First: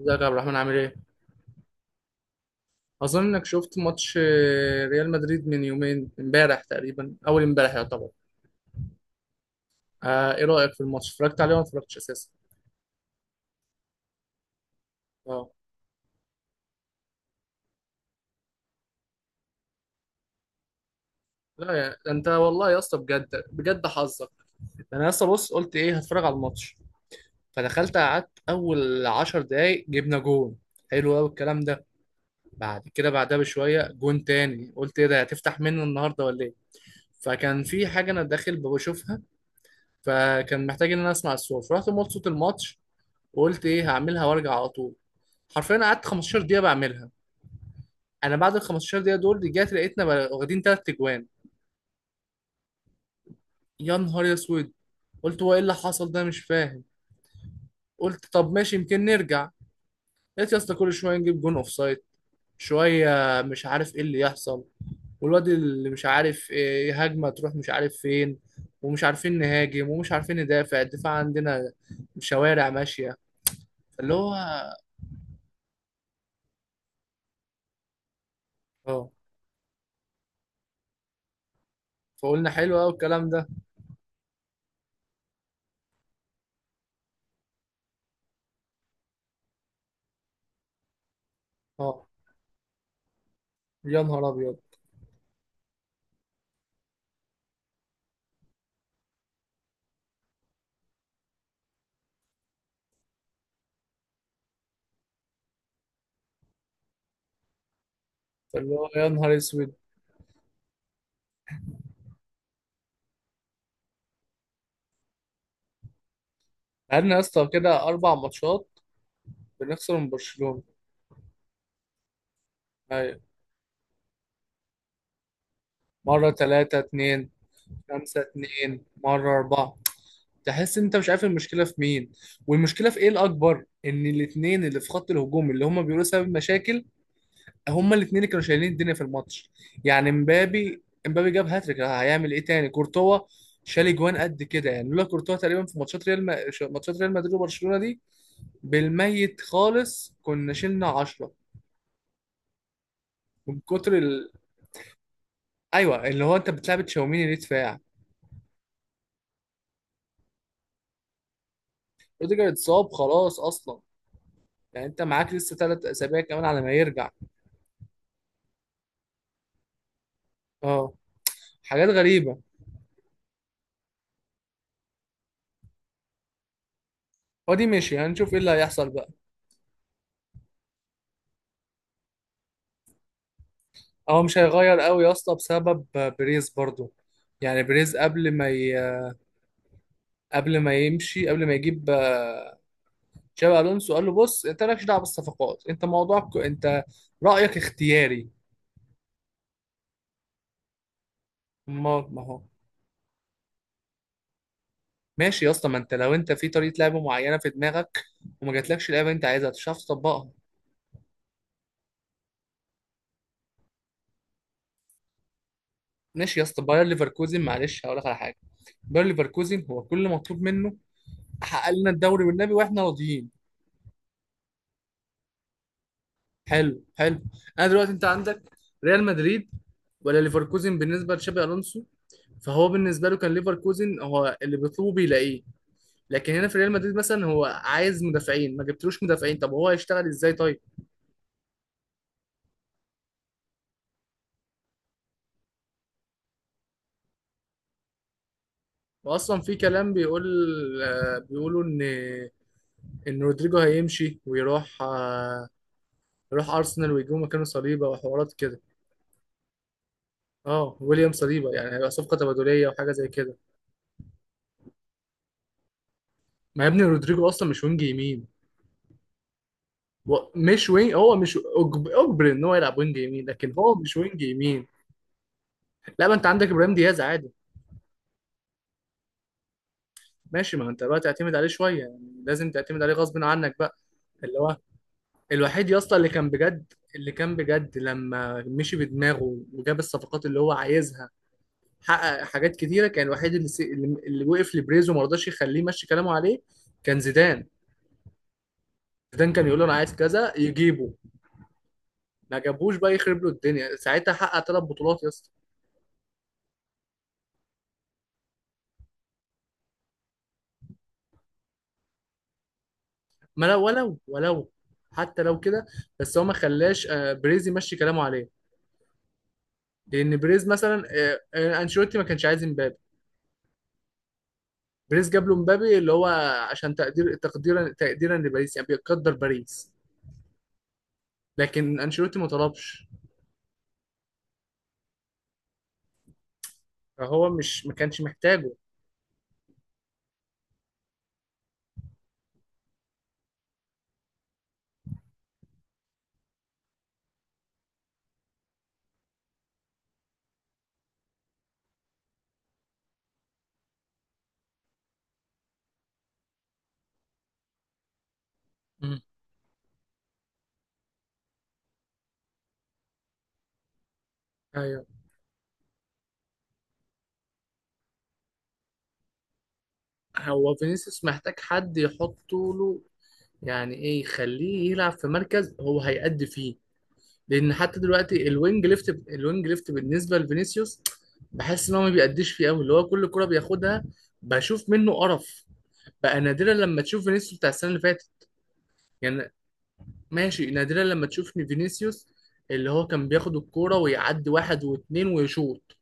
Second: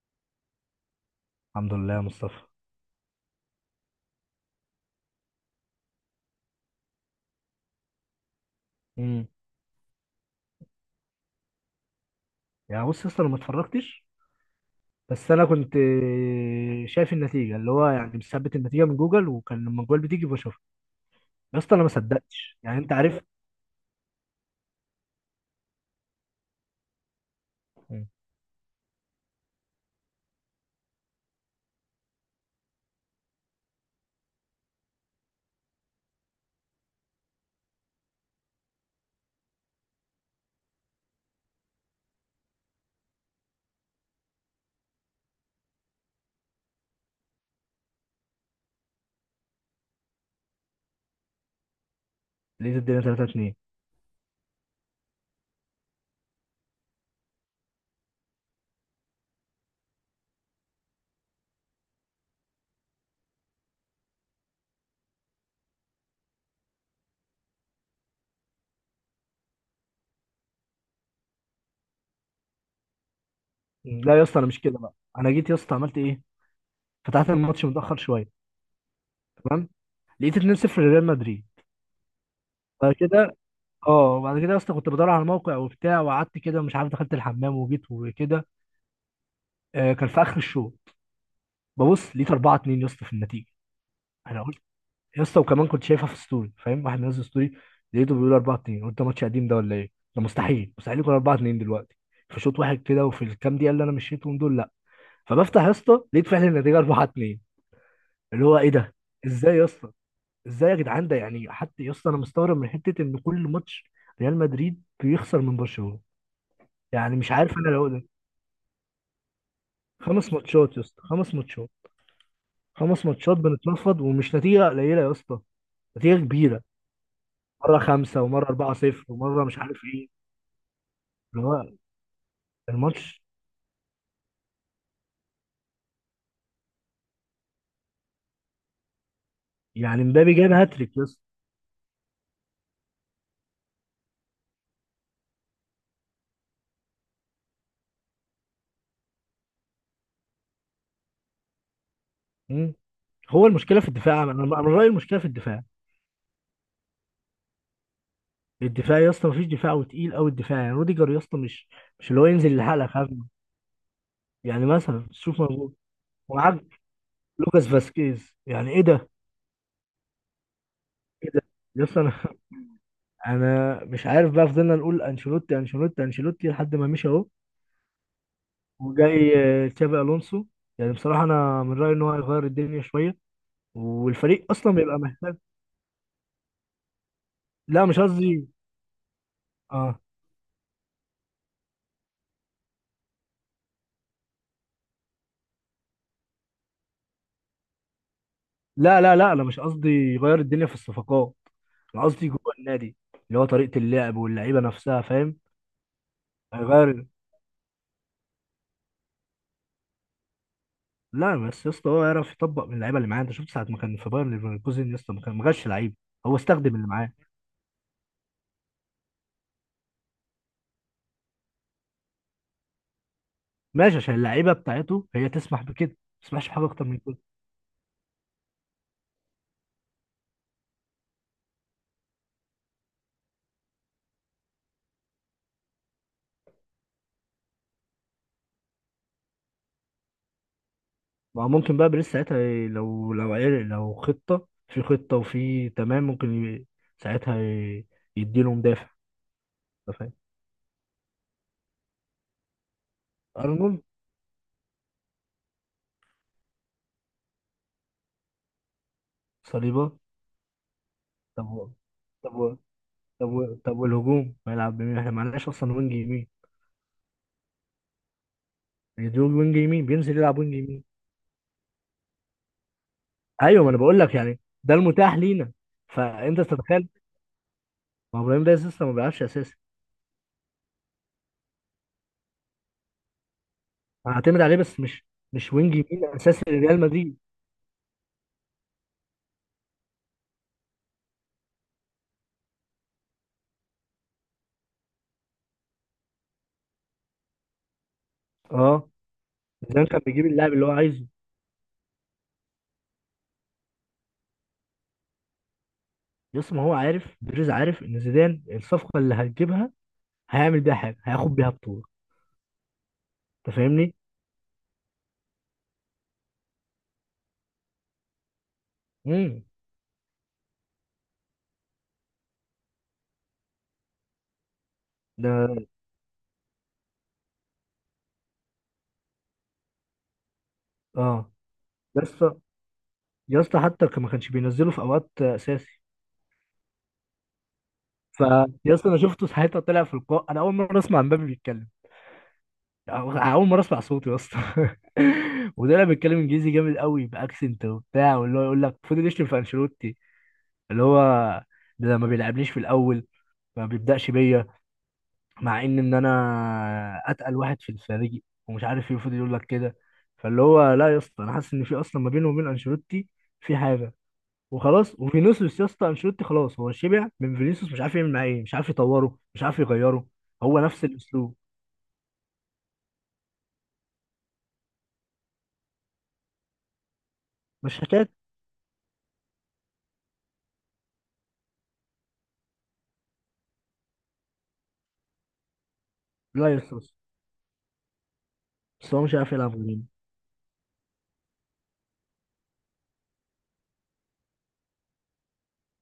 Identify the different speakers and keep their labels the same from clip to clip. Speaker 1: ازيك يا عبد الرحمن، عامل ايه؟
Speaker 2: الحمد لله يا مصطفى.
Speaker 1: اظن انك شفت ماتش ريال مدريد من يومين امبارح تقريبا، اول امبارح يعتبر.
Speaker 2: امم.
Speaker 1: ايه رايك في الماتش؟ اتفرجت عليه ولا ما اتفرجتش اساسا؟
Speaker 2: يعني بص اصلا ما اتفرجتش. بس انا
Speaker 1: اه.
Speaker 2: كنت شايف النتيجه، اللي هو يعني مثبت النتيجه من جوجل، وكان لما الجوال بتيجي بشوفها. يا
Speaker 1: لا
Speaker 2: اسطى انا
Speaker 1: يا
Speaker 2: ما
Speaker 1: ده، انت
Speaker 2: صدقتش،
Speaker 1: والله يا
Speaker 2: يعني انت
Speaker 1: اسطى
Speaker 2: عارف.
Speaker 1: بجد بجد حظك. ده انا يا اسطى بص، قلت ايه هتفرج على الماتش. فدخلت
Speaker 2: مم.
Speaker 1: قعدت اول 10 دقايق جبنا جون. حلو قوي الكلام ده. بعد كده بعدها بشويه جون تاني، قلت ايه ده، هتفتح منه النهارده ولا ايه؟ فكان في حاجه انا داخل بشوفها، فكان محتاج ان انا اسمع الصوت، رحت موت صوت الماتش. وقلت ايه هعملها وارجع على طول. حرفيا قعدت 15 دقيقه بعملها. انا بعد ال 15 دقيقه دول رجعت لقيتنا واخدين 3 اجوان.
Speaker 2: لقيت الدنيا 3-2.
Speaker 1: يا نهار اسود. قلت هو ايه اللي حصل ده، مش فاهم. قلت طب ماشي، يمكن نرجع. لقيت يا اسطى كل شويه نجيب جون اوف سايد، شويه، مش عارف ايه اللي يحصل. والواد اللي مش عارف ايه، هجمه تروح مش عارف فين، ومش عارفين نهاجم ومش عارفين ندافع، الدفاع عندنا شوارع ماشيه. فاللي
Speaker 2: لا يا
Speaker 1: هو
Speaker 2: اسطى انا مش كده، بقى انا جيت يا اسطى عملت ايه، فتحت الماتش متاخر شويه،
Speaker 1: اه.
Speaker 2: تمام، لقيت 2-0 لريال مدريد.
Speaker 1: فقلنا حلو قوي
Speaker 2: بعد
Speaker 1: الكلام
Speaker 2: كده
Speaker 1: ده.
Speaker 2: اه وبعد كده يا اسطى كنت بدور على الموقع وبتاع، وقعدت كده مش عارف، دخلت الحمام وجيت وكده. كان في اخر الشوط،
Speaker 1: اه،
Speaker 2: ببص لقيت 4-2 يا اسطى في النتيجه.
Speaker 1: يا نهار
Speaker 2: انا
Speaker 1: ابيض.
Speaker 2: يا اسطى وكمان كنت شايفها في ستوري، فاهم، واحد منزل ستوري، لقيته بيقول 4-2، قلت ده ماتش قديم ده ولا ايه؟ ده مستحيل مستحيل يكون 4-2 دلوقتي، فشوط واحد كده وفي الكام دقيقه اللي انا مشيتهم دول، لا. فبفتح يا اسطى لقيت فعلا النتيجه 4-2. اللي هو ايه
Speaker 1: اللي هو
Speaker 2: ده؟
Speaker 1: يا نهار
Speaker 2: ازاي يا
Speaker 1: اسود.
Speaker 2: اسطى؟ ازاي يا جدعان؟ ده يعني حتى يا اسطى انا مستغرب من حته ان كل ماتش ريال مدريد بيخسر من برشلونه.
Speaker 1: بقالنا
Speaker 2: يعني
Speaker 1: يا
Speaker 2: مش
Speaker 1: اسطى
Speaker 2: عارف انا
Speaker 1: كده
Speaker 2: لو ده،
Speaker 1: 4 ماتشات بنخسر من
Speaker 2: خمس
Speaker 1: برشلونة.
Speaker 2: ماتشات يا اسطى، خمس ماتشات، خمس
Speaker 1: ايوه،
Speaker 2: ماتشات بنتنفض، ومش نتيجه قليله يا اسطى، نتيجه
Speaker 1: مرة
Speaker 2: كبيره.
Speaker 1: تلاتة اتنين،
Speaker 2: مره خمسه،
Speaker 1: خمسة
Speaker 2: ومره 4
Speaker 1: اتنين،
Speaker 2: 0
Speaker 1: مرة
Speaker 2: ومره مش
Speaker 1: أربعة.
Speaker 2: عارف إيه.
Speaker 1: تحس انت مش عارف
Speaker 2: اللي هو
Speaker 1: المشكلة في مين، والمشكلة في ايه
Speaker 2: الماتش،
Speaker 1: الأكبر، ان الاتنين اللي في خط الهجوم، اللي هما بيقولوا سبب مشاكل، هما الاتنين اللي كانوا شايلين الدنيا في الماتش.
Speaker 2: يعني
Speaker 1: يعني
Speaker 2: مبابي جاب
Speaker 1: مبابي
Speaker 2: هاتريك يا اسطى.
Speaker 1: مبابي جاب هاتريك، هيعمل ايه تاني؟ كورتوا شال اجوان قد كده، يعني لولا كورتوا تقريبا في ماتشات ريال ما... ماتشات ريال مدريد وبرشلونة دي، بالميت خالص كنا شلنا 10.
Speaker 2: مم. هو
Speaker 1: من
Speaker 2: المشكله في
Speaker 1: كتر
Speaker 2: الدفاع، انا
Speaker 1: ال...
Speaker 2: أنا من رايي المشكله في الدفاع.
Speaker 1: ايوه، اللي هو انت بتلعب تشاوميني ليه دفاع؟
Speaker 2: الدفاع يا اسطى مفيش دفاع، وتقيل قوي الدفاع، يعني روديجر يا اسطى مش اللي هو
Speaker 1: روديجر
Speaker 2: ينزل يلحقك
Speaker 1: اتصاب
Speaker 2: هجمه.
Speaker 1: خلاص اصلا،
Speaker 2: يعني
Speaker 1: يعني انت
Speaker 2: مثلا
Speaker 1: معاك
Speaker 2: شوف
Speaker 1: لسه
Speaker 2: موجود،
Speaker 1: 3 اسابيع كمان على
Speaker 2: ومعاك
Speaker 1: ما يرجع.
Speaker 2: لوكاس فاسكيز، يعني ايه ده؟
Speaker 1: اه،
Speaker 2: ايه ده يا
Speaker 1: حاجات
Speaker 2: اسطى؟ انا
Speaker 1: غريبه.
Speaker 2: انا مش عارف بقى، فضلنا نقول انشيلوتي انشيلوتي انشيلوتي لحد ما مشي اهو.
Speaker 1: هو دي ماشي، هنشوف ايه اللي هيحصل بقى.
Speaker 2: وجاي تشابي الونسو، يعني بصراحه انا من رايي ان هو هيغير الدنيا شويه،
Speaker 1: هو مش
Speaker 2: والفريق اصلا
Speaker 1: هيغير
Speaker 2: بيبقى
Speaker 1: قوي يا اسطى
Speaker 2: محتاج.
Speaker 1: بسبب بريز برضو. يعني
Speaker 2: لا
Speaker 1: بريز
Speaker 2: مش قصدي. اه
Speaker 1: قبل ما يمشي، قبل ما يجيب تشابي الونسو، قال له بص انت مالكش دعوه بالصفقات، انت موضوعك انت، رايك اختياري.
Speaker 2: لا لا لا، انا مش قصدي يغير الدنيا في الصفقات، انا
Speaker 1: ما
Speaker 2: قصدي
Speaker 1: هو.
Speaker 2: جوه النادي، اللي هو طريقه اللعب واللعيبه نفسها، فاهم؟
Speaker 1: ماشي يا اسطى، ما انت لو انت في طريقه لعب
Speaker 2: هيغير.
Speaker 1: معينه في دماغك، وما جاتلكش اللعبه اللي انت عايزها، مش هتعرف تطبقها.
Speaker 2: لا بس يا اسطى هو يعرف يطبق من اللعيبه اللي معاه، انت شفت ساعه ما كان في باير ليفركوزن يا اسطى، ما جابش لعيبه، هو
Speaker 1: ماشي يا اسطى،
Speaker 2: استخدم
Speaker 1: باير
Speaker 2: اللي معاه.
Speaker 1: ليفركوزن معلش هقول لك على حاجه. باير ليفركوزن هو كل اللي مطلوب منه، حقق لنا الدوري والنبي واحنا راضيين.
Speaker 2: ماشي، عشان اللعيبه بتاعته هي تسمح بكده، ما تسمحش بحاجه
Speaker 1: حلو
Speaker 2: اكتر من
Speaker 1: حلو.
Speaker 2: كده.
Speaker 1: انا دلوقتي انت عندك ريال مدريد ولا ليفركوزن بالنسبه لتشابي الونسو؟ فهو بالنسبه له كان ليفركوزن، هو اللي بيطلبه بيلاقيه. لكن هنا في ريال مدريد مثلا، هو عايز مدافعين، ما جبتلوش مدافعين، طب هو هيشتغل ازاي طيب؟
Speaker 2: ما هو ممكن بقى بيريز ساعتها لو عرق، لو خطه في خطه وفي تمام، ممكن ساعتها يديله مدافع.
Speaker 1: واصلا في كلام
Speaker 2: أنت فاهم؟
Speaker 1: بيقول بيقولوا ان ان رودريجو
Speaker 2: ارنولد.
Speaker 1: هيمشي ويروح يروح ارسنال، ويجيبوا مكانه صليبه وحوارات كده.
Speaker 2: صليبه.
Speaker 1: اه، ويليام
Speaker 2: طب
Speaker 1: صليبه،
Speaker 2: هو-
Speaker 1: يعني هيبقى صفقه
Speaker 2: طب هو-
Speaker 1: تبادليه وحاجه زي
Speaker 2: طب
Speaker 1: كده.
Speaker 2: و... طب والهجوم هيلعب بمين؟ احنا معناش اصلا وينج يمين.
Speaker 1: ما يا ابني رودريجو اصلا مش وينج يمين.
Speaker 2: يعني دول وينج يمين بينزل يلعب وينج
Speaker 1: مش
Speaker 2: يمين.
Speaker 1: وينج، هو مش اجبر ان هو يلعب وينج يمين، لكن
Speaker 2: ايوه ما
Speaker 1: هو
Speaker 2: انا
Speaker 1: مش
Speaker 2: بقول لك،
Speaker 1: وينج
Speaker 2: يعني
Speaker 1: يمين.
Speaker 2: ده المتاح لينا،
Speaker 1: لا، ما انت
Speaker 2: فانت
Speaker 1: عندك ابراهيم
Speaker 2: تتخيل.
Speaker 1: دياز عادي.
Speaker 2: ما هو ابراهيم ده لسه ما بيلعبش اساسي.
Speaker 1: ماشي، ما انت بقى تعتمد عليه شويه يعني، لازم تعتمد عليه غصب عنك بقى. اللي
Speaker 2: هعتمد
Speaker 1: هو
Speaker 2: عليه بس مش، مش
Speaker 1: الوحيد
Speaker 2: وينج
Speaker 1: يا اسطى
Speaker 2: يمين
Speaker 1: اللي كان
Speaker 2: اساسي
Speaker 1: بجد،
Speaker 2: لريال مدريد.
Speaker 1: لما مشي بدماغه وجاب الصفقات اللي هو عايزها، حقق حاجات كتيره. كان الوحيد اللي وقف لبريز وما رضاش يخليه يمشي كلامه عليه، كان زيدان.
Speaker 2: اه
Speaker 1: زيدان كان يقول له انا
Speaker 2: زيدان
Speaker 1: عايز
Speaker 2: كان بيجيب
Speaker 1: كذا
Speaker 2: اللاعب اللي هو
Speaker 1: يجيبه،
Speaker 2: عايزه.
Speaker 1: ما جابوش بقى يخرب له الدنيا، ساعتها حقق 3 بطولات يا اسطى.
Speaker 2: يس، ما هو عارف بيريز، عارف ان زيدان الصفقه اللي هتجيبها هيعمل بيها حاجه، هياخد بيها بطوله.
Speaker 1: ما
Speaker 2: انت
Speaker 1: لو
Speaker 2: فاهمني؟
Speaker 1: ولو ولو حتى لو كده، بس هو ما خلاش بريز يمشي كلامه عليه.
Speaker 2: امم.
Speaker 1: لان بريز مثلا انشيلوتي ما كانش عايز مبابي، بريز جاب له
Speaker 2: ده
Speaker 1: مبابي، اللي هو عشان تقديرا لباريس، يعني بيقدر باريس.
Speaker 2: اه
Speaker 1: لكن انشيلوتي
Speaker 2: يس.
Speaker 1: ما طلبش،
Speaker 2: يس، حتى ما كانش بينزله في اوقات اساسي.
Speaker 1: فهو مش ما كانش
Speaker 2: ف،
Speaker 1: محتاجه.
Speaker 2: يا اسطى انا شفته ساعتها طلع في اللقاء، انا اول مره اسمع مبابي بيتكلم. أو- اول مره اسمع صوته يا اسطى وطلع بيتكلم انجليزي جامد قوي، باكسنت وبتاع، واللي هو يقول لك فضل يشتم في انشيلوتي. اللي هو ده ما بيلعبنيش في الاول، ما بيبداش بيا، مع ان انا اتقل واحد في الفريق، ومش عارف ايه،
Speaker 1: مم.
Speaker 2: فضل يقول لك كده. فاللي هو لا يا اسطى انا حاسس ان في اصلا ما بينه وبين انشيلوتي في حاجه،
Speaker 1: ايوه،
Speaker 2: وخلاص. وفينيسيوس يا اسطى، انشيلوتي خلاص هو شبع من فينيسيوس، مش عارف يعمل معاه ايه، مش عارف يطوره، مش عارف يغيره.
Speaker 1: هو
Speaker 2: هو نفس
Speaker 1: فينيسيوس محتاج
Speaker 2: الاسلوب،
Speaker 1: حد يحطه له، يعني ايه يخليه يلعب في مركز هو هيأدي فيه. لان حتى
Speaker 2: مش حكايه.
Speaker 1: دلوقتي الوينج ليفت بالنسبه لفينيسيوس بحس ان هو ما بيأديش فيه قوي، اللي هو كل كرة بياخدها بشوف منه قرف. بقى
Speaker 2: لا
Speaker 1: نادرا
Speaker 2: يا اسطى
Speaker 1: لما
Speaker 2: بس
Speaker 1: تشوف فينيسيوس بتاع السنه اللي فاتت،
Speaker 2: بس هو مش عارف
Speaker 1: يعني
Speaker 2: يلعب غيره.
Speaker 1: ماشي، نادرا لما تشوف إن فينيسيوس، اللي هو كان بياخد الكوره ويعدي واحد واثنين ويشوط.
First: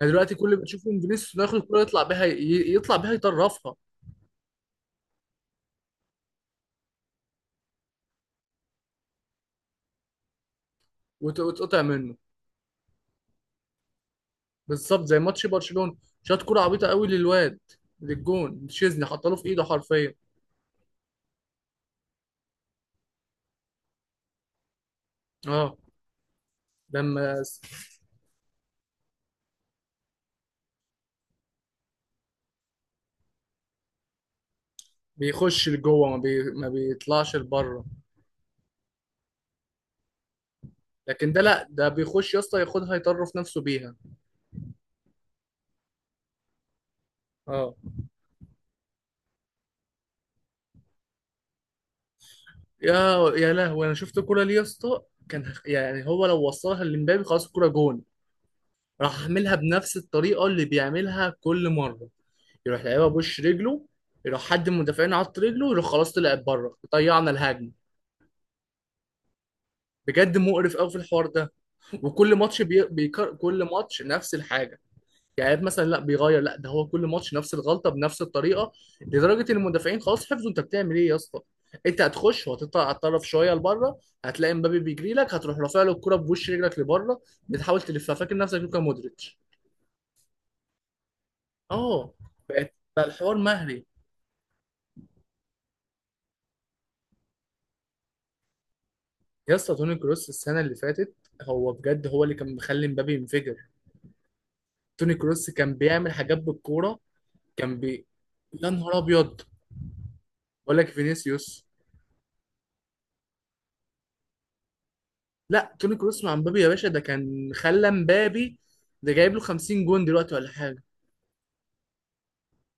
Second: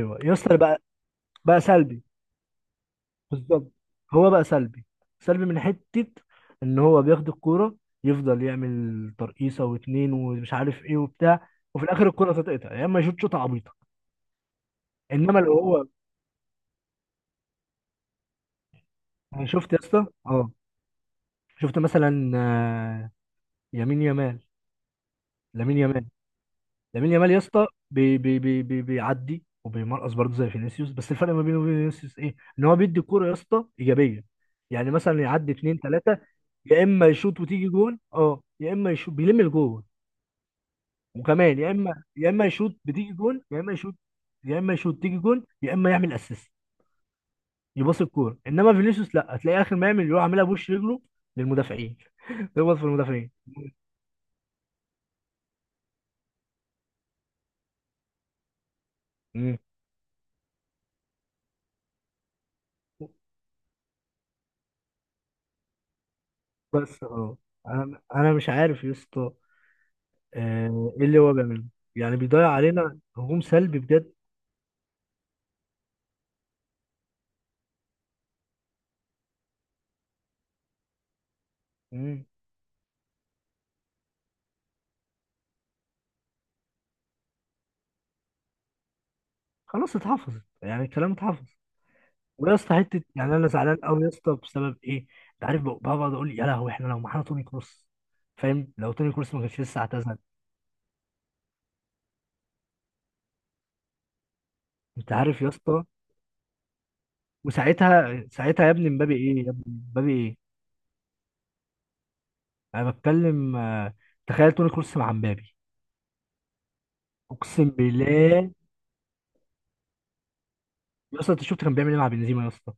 Speaker 1: يعني
Speaker 2: يا
Speaker 1: دلوقتي كل اللي
Speaker 2: اسطى، بقى
Speaker 1: بتشوفه من فينيسيوس إنه ياخد
Speaker 2: بقى
Speaker 1: الكوره
Speaker 2: سلبي.
Speaker 1: يطلع بيها
Speaker 2: بالظبط،
Speaker 1: يطرفها
Speaker 2: هو بقى سلبي، سلبي من حته ان هو بياخد الكوره، يفضل يعمل ترقيصه واتنين ومش عارف ايه وبتاع،
Speaker 1: وتقطع
Speaker 2: وفي الاخر
Speaker 1: منه.
Speaker 2: الكوره تتقطع، يا اما يشوط شوطه عبيطه.
Speaker 1: بالظبط زي
Speaker 2: انما
Speaker 1: ماتش
Speaker 2: لو هو،
Speaker 1: برشلونة، شاط كرة عبيطة قوي للواد، للجون تشيزني، حطله
Speaker 2: انا
Speaker 1: في ايده
Speaker 2: شفت يا اسطى.
Speaker 1: حرفيا.
Speaker 2: اه شفت مثلا يمين يامال،
Speaker 1: اه،
Speaker 2: لامين يامال. لامين يامال يا
Speaker 1: لما س-
Speaker 2: اسطى بي بي بي بي بيعدي وبيمرقص برضه زي فينيسيوس، بس الفرق ما بينه وبين فينيسيوس ايه؟ ان هو بيدي الكوره يا اسطى ايجابيه. يعني مثلا يعدي
Speaker 1: بيخش
Speaker 2: اتنين
Speaker 1: لجوه
Speaker 2: تلاته،
Speaker 1: ما
Speaker 2: يا اما
Speaker 1: بيطلعش
Speaker 2: يشوط وتيجي
Speaker 1: لبره.
Speaker 2: جون، يا اما يشوط بيلم الجون.
Speaker 1: لكن ده،
Speaker 2: وكمان
Speaker 1: لا
Speaker 2: يا
Speaker 1: ده
Speaker 2: اما يا
Speaker 1: بيخش يا
Speaker 2: اما
Speaker 1: اسطى،
Speaker 2: يشوط
Speaker 1: ياخدها
Speaker 2: بتيجي
Speaker 1: يطرف
Speaker 2: جون،
Speaker 1: نفسه
Speaker 2: يا اما يشوط،
Speaker 1: بيها.
Speaker 2: يا اما يشوط تيجي جون، يا اما يعمل اسيست،
Speaker 1: اه.
Speaker 2: يباص الكوره. انما فينيسيوس لا، هتلاقي اخر ما يعمل يروح عاملها بوش رجله للمدافعين يخبط في
Speaker 1: يا
Speaker 2: المدافعين.
Speaker 1: يا لهوي، انا شفت الكرة دي يا اسطى، كان يعني هو لو وصلها لمبابي خلاص الكرة جون. راح عاملها
Speaker 2: مم.
Speaker 1: بنفس الطريقة اللي بيعملها كل مرة، يروح لعيبها بوش رجله، يروح حد من المدافعين عط رجله، يروح خلاص طلعت بره،
Speaker 2: بس
Speaker 1: ضيعنا الهجمة.
Speaker 2: انا مش عارف يا اسطى
Speaker 1: بجد مقرف قوي في
Speaker 2: ايه اللي
Speaker 1: الحوار
Speaker 2: هو
Speaker 1: ده.
Speaker 2: بيعمله، يعني
Speaker 1: وكل
Speaker 2: بيضيع
Speaker 1: ماتش
Speaker 2: علينا هجوم،
Speaker 1: كل
Speaker 2: سلبي
Speaker 1: ماتش
Speaker 2: بجد.
Speaker 1: نفس الحاجه. يعني مثلا لا بيغير، لا ده هو كل ماتش نفس الغلطه بنفس الطريقه، لدرجه ان المدافعين خلاص حفظوا انت بتعمل ايه يا اسطى. انت
Speaker 2: مم.
Speaker 1: هتخش وهتطلع على الطرف شويه لبره، هتلاقي مبابي بيجري لك، هتروح رافع له الكره بوش رجلك لبره، بتحاول تلفها فاكر نفسك لوكا مودريتش.
Speaker 2: خلاص اتحفظت، يعني الكلام اتحفظ.
Speaker 1: اه،
Speaker 2: ويا
Speaker 1: بقت
Speaker 2: اسطى حته،
Speaker 1: بقى
Speaker 2: يعني
Speaker 1: الحوار
Speaker 2: انا زعلان
Speaker 1: مهري.
Speaker 2: قوي يا اسطى بسبب ايه، انت عارف بقعد اقول يا لهوي، احنا لو معانا توني كروس، فاهم، لو توني كروس ما
Speaker 1: يا
Speaker 2: كانش
Speaker 1: اسطى
Speaker 2: لسه
Speaker 1: توني
Speaker 2: اعتزل.
Speaker 1: كروس السنه اللي فاتت، هو اللي كان مخلي مبابي ينفجر.
Speaker 2: انت
Speaker 1: توني
Speaker 2: عارف يا
Speaker 1: كروس كان
Speaker 2: اسطى،
Speaker 1: بيعمل حاجات بالكوره، كان بي
Speaker 2: وساعتها، ساعتها
Speaker 1: يا
Speaker 2: يا ابني
Speaker 1: نهار
Speaker 2: مبابي
Speaker 1: ابيض.
Speaker 2: ايه يا ابني، مبابي ايه؟
Speaker 1: بقول لك فينيسيوس،
Speaker 2: انا بتكلم تخيل توني كروس مع مبابي،
Speaker 1: لا توني كروس مع مبابي يا باشا ده كان
Speaker 2: اقسم
Speaker 1: خلى
Speaker 2: بالله.
Speaker 1: مبابي، ده جايب له 50 جون دلوقتي ولا حاجه.
Speaker 2: يا اسطى انت شفت كان بيعمل ايه مع بنزيما يا اسطى؟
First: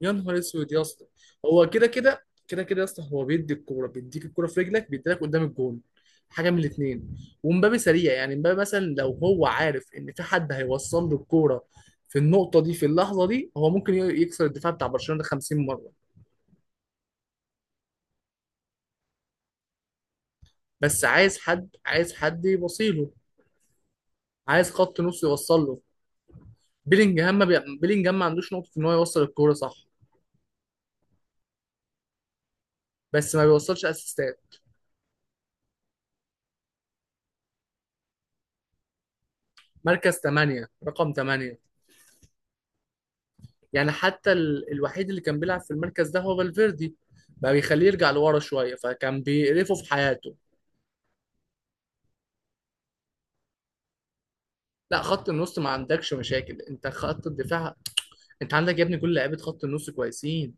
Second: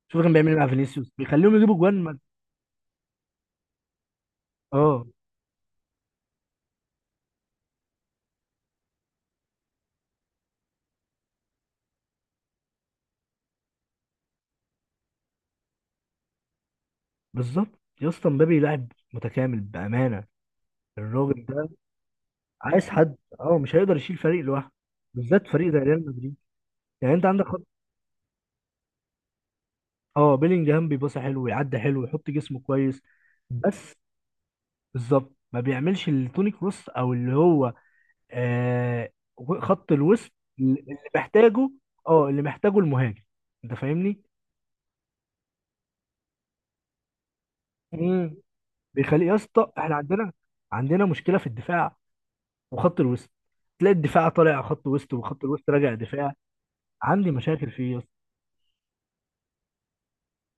Speaker 1: يا
Speaker 2: شفت كان
Speaker 1: نهار
Speaker 2: بيعمل ايه مع
Speaker 1: اسود يا اسطى.
Speaker 2: فينيسيوس؟ بيخليهم
Speaker 1: هو
Speaker 2: يجيبوا
Speaker 1: كده
Speaker 2: جوان
Speaker 1: كده كده كده يا اسطى، هو بيدي الكوره، بيديك الكوره في رجلك،
Speaker 2: اه
Speaker 1: بيديلك قدام الجون، حاجه من الاثنين. ومبابي سريع، يعني مبابي مثلا لو هو عارف ان في حد هيوصل له الكوره في النقطه دي في اللحظه دي، هو ممكن يكسر الدفاع بتاع برشلونه ده 50 مره.
Speaker 2: بالظبط، يا اسطى مبابي لاعب متكامل بامانه،
Speaker 1: بس عايز
Speaker 2: الراجل
Speaker 1: حد،
Speaker 2: ده، عايز
Speaker 1: يبصيله،
Speaker 2: حد. اه، مش هيقدر يشيل فريق
Speaker 1: عايز
Speaker 2: لوحده،
Speaker 1: خط نص
Speaker 2: بالذات
Speaker 1: يوصل
Speaker 2: فريق
Speaker 1: له.
Speaker 2: زي ريال مدريد. يعني انت
Speaker 1: بيلينجهام ما
Speaker 2: عندك خط.
Speaker 1: بي... بيلينجهام ما عندوش نقطه ان هو يوصل الكوره صح،
Speaker 2: اه، بيلينجهام بيباصي حلو، ويعدي حلو، ويحط جسمه كويس،
Speaker 1: بس ما بيوصلش
Speaker 2: بس
Speaker 1: اسيستات.
Speaker 2: بالظبط ما بيعملش اللي توني كروس، او اللي هو آه خط
Speaker 1: مركز
Speaker 2: الوسط
Speaker 1: 8،
Speaker 2: اللي
Speaker 1: رقم 8.
Speaker 2: محتاجه. اه اللي محتاجه المهاجم، انت
Speaker 1: يعني
Speaker 2: فاهمني؟
Speaker 1: الوحيد اللي كان بيلعب في المركز ده هو فالفيردي، بقى بيخليه يرجع
Speaker 2: مم.
Speaker 1: لورا شويه فكان
Speaker 2: بيخليه يا اسطى،
Speaker 1: بيقرفه في
Speaker 2: احنا عندنا
Speaker 1: حياته.
Speaker 2: عندنا مشكله في الدفاع وخط الوسط، تلاقي الدفاع طالع خط
Speaker 1: لا،
Speaker 2: وسط،
Speaker 1: خط
Speaker 2: وخط
Speaker 1: النص ما
Speaker 2: الوسط راجع
Speaker 1: عندكش
Speaker 2: دفاع.
Speaker 1: مشاكل، انت خط
Speaker 2: عندي مشاكل
Speaker 1: الدفاع.
Speaker 2: فيه يا اسطى.
Speaker 1: انت عندك يا ابني كل لعيبه خط النص كويسين،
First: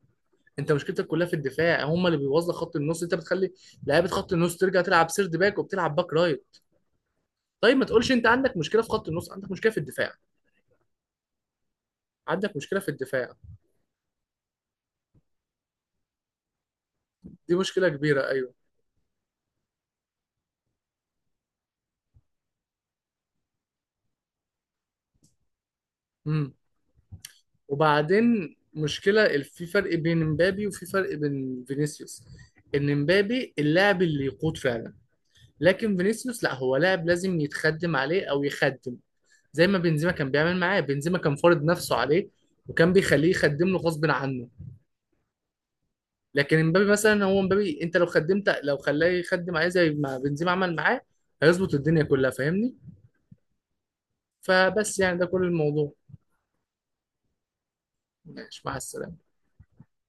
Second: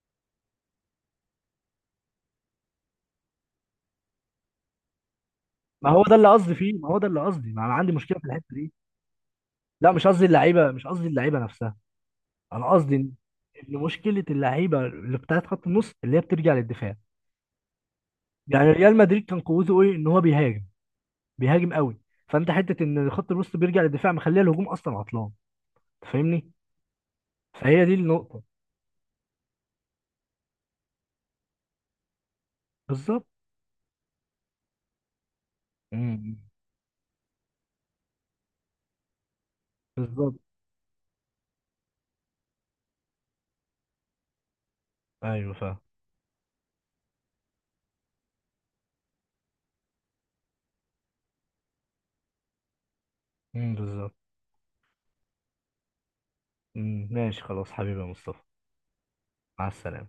Speaker 1: انت مشكلتك كلها في الدفاع، هم اللي بيوظف خط النص، انت بتخلي لعيبه خط النص ترجع تلعب سيرد باك
Speaker 2: ما
Speaker 1: وبتلعب
Speaker 2: هو
Speaker 1: باك
Speaker 2: ده اللي قصدي
Speaker 1: رايت.
Speaker 2: فيه، ما هو ده اللي قصدي، ما انا
Speaker 1: طيب ما
Speaker 2: عندي
Speaker 1: تقولش
Speaker 2: مشكله في
Speaker 1: انت
Speaker 2: الحته
Speaker 1: عندك
Speaker 2: دي.
Speaker 1: مشكله في خط النص، عندك مشكله في
Speaker 2: لا،
Speaker 1: الدفاع.
Speaker 2: مش قصدي اللعيبه نفسها،
Speaker 1: عندك
Speaker 2: انا
Speaker 1: مشكله في
Speaker 2: قصدي ان،
Speaker 1: الدفاع،
Speaker 2: إن مشكله اللعيبه اللي بتاعت خط النص اللي هي بترجع للدفاع.
Speaker 1: دي مشكله كبيره ايوه.
Speaker 2: يعني ريال مدريد كان قوته ايه؟ ان هو بيهاجم، بيهاجم قوي، فانت حته ان خط الوسط بيرجع للدفاع مخليه الهجوم اصلا عطلان، تفهمني؟
Speaker 1: مم.
Speaker 2: فهي دي النقطه.
Speaker 1: وبعدين في فرق بين مبابي وفي فرق بين فينيسيوس، ان
Speaker 2: بالظبط.
Speaker 1: مبابي اللاعب اللي يقود فعلا، لكن
Speaker 2: امم،
Speaker 1: فينيسيوس لا، هو لاعب لازم يتخدم عليه او يخدم. زي ما بنزيما كان
Speaker 2: بالظبط.
Speaker 1: بيعمل معاه، بنزيما كان فارض نفسه عليه وكان بيخليه يخدم له غصب عنه.
Speaker 2: ايوه فاهم.
Speaker 1: لكن مبابي مثلا، هو مبابي انت لو خدمت، لو خلاه يخدم عليه زي ما بنزيما عمل معاه، هيظبط الدنيا كلها فاهمني.
Speaker 2: امم، بالظبط.
Speaker 1: فبس يعني ده كل الموضوع.
Speaker 2: امم، ماشي خلاص حبيبي يا مصطفى.
Speaker 1: ماشي مع السلامة.
Speaker 2: مع السلامه.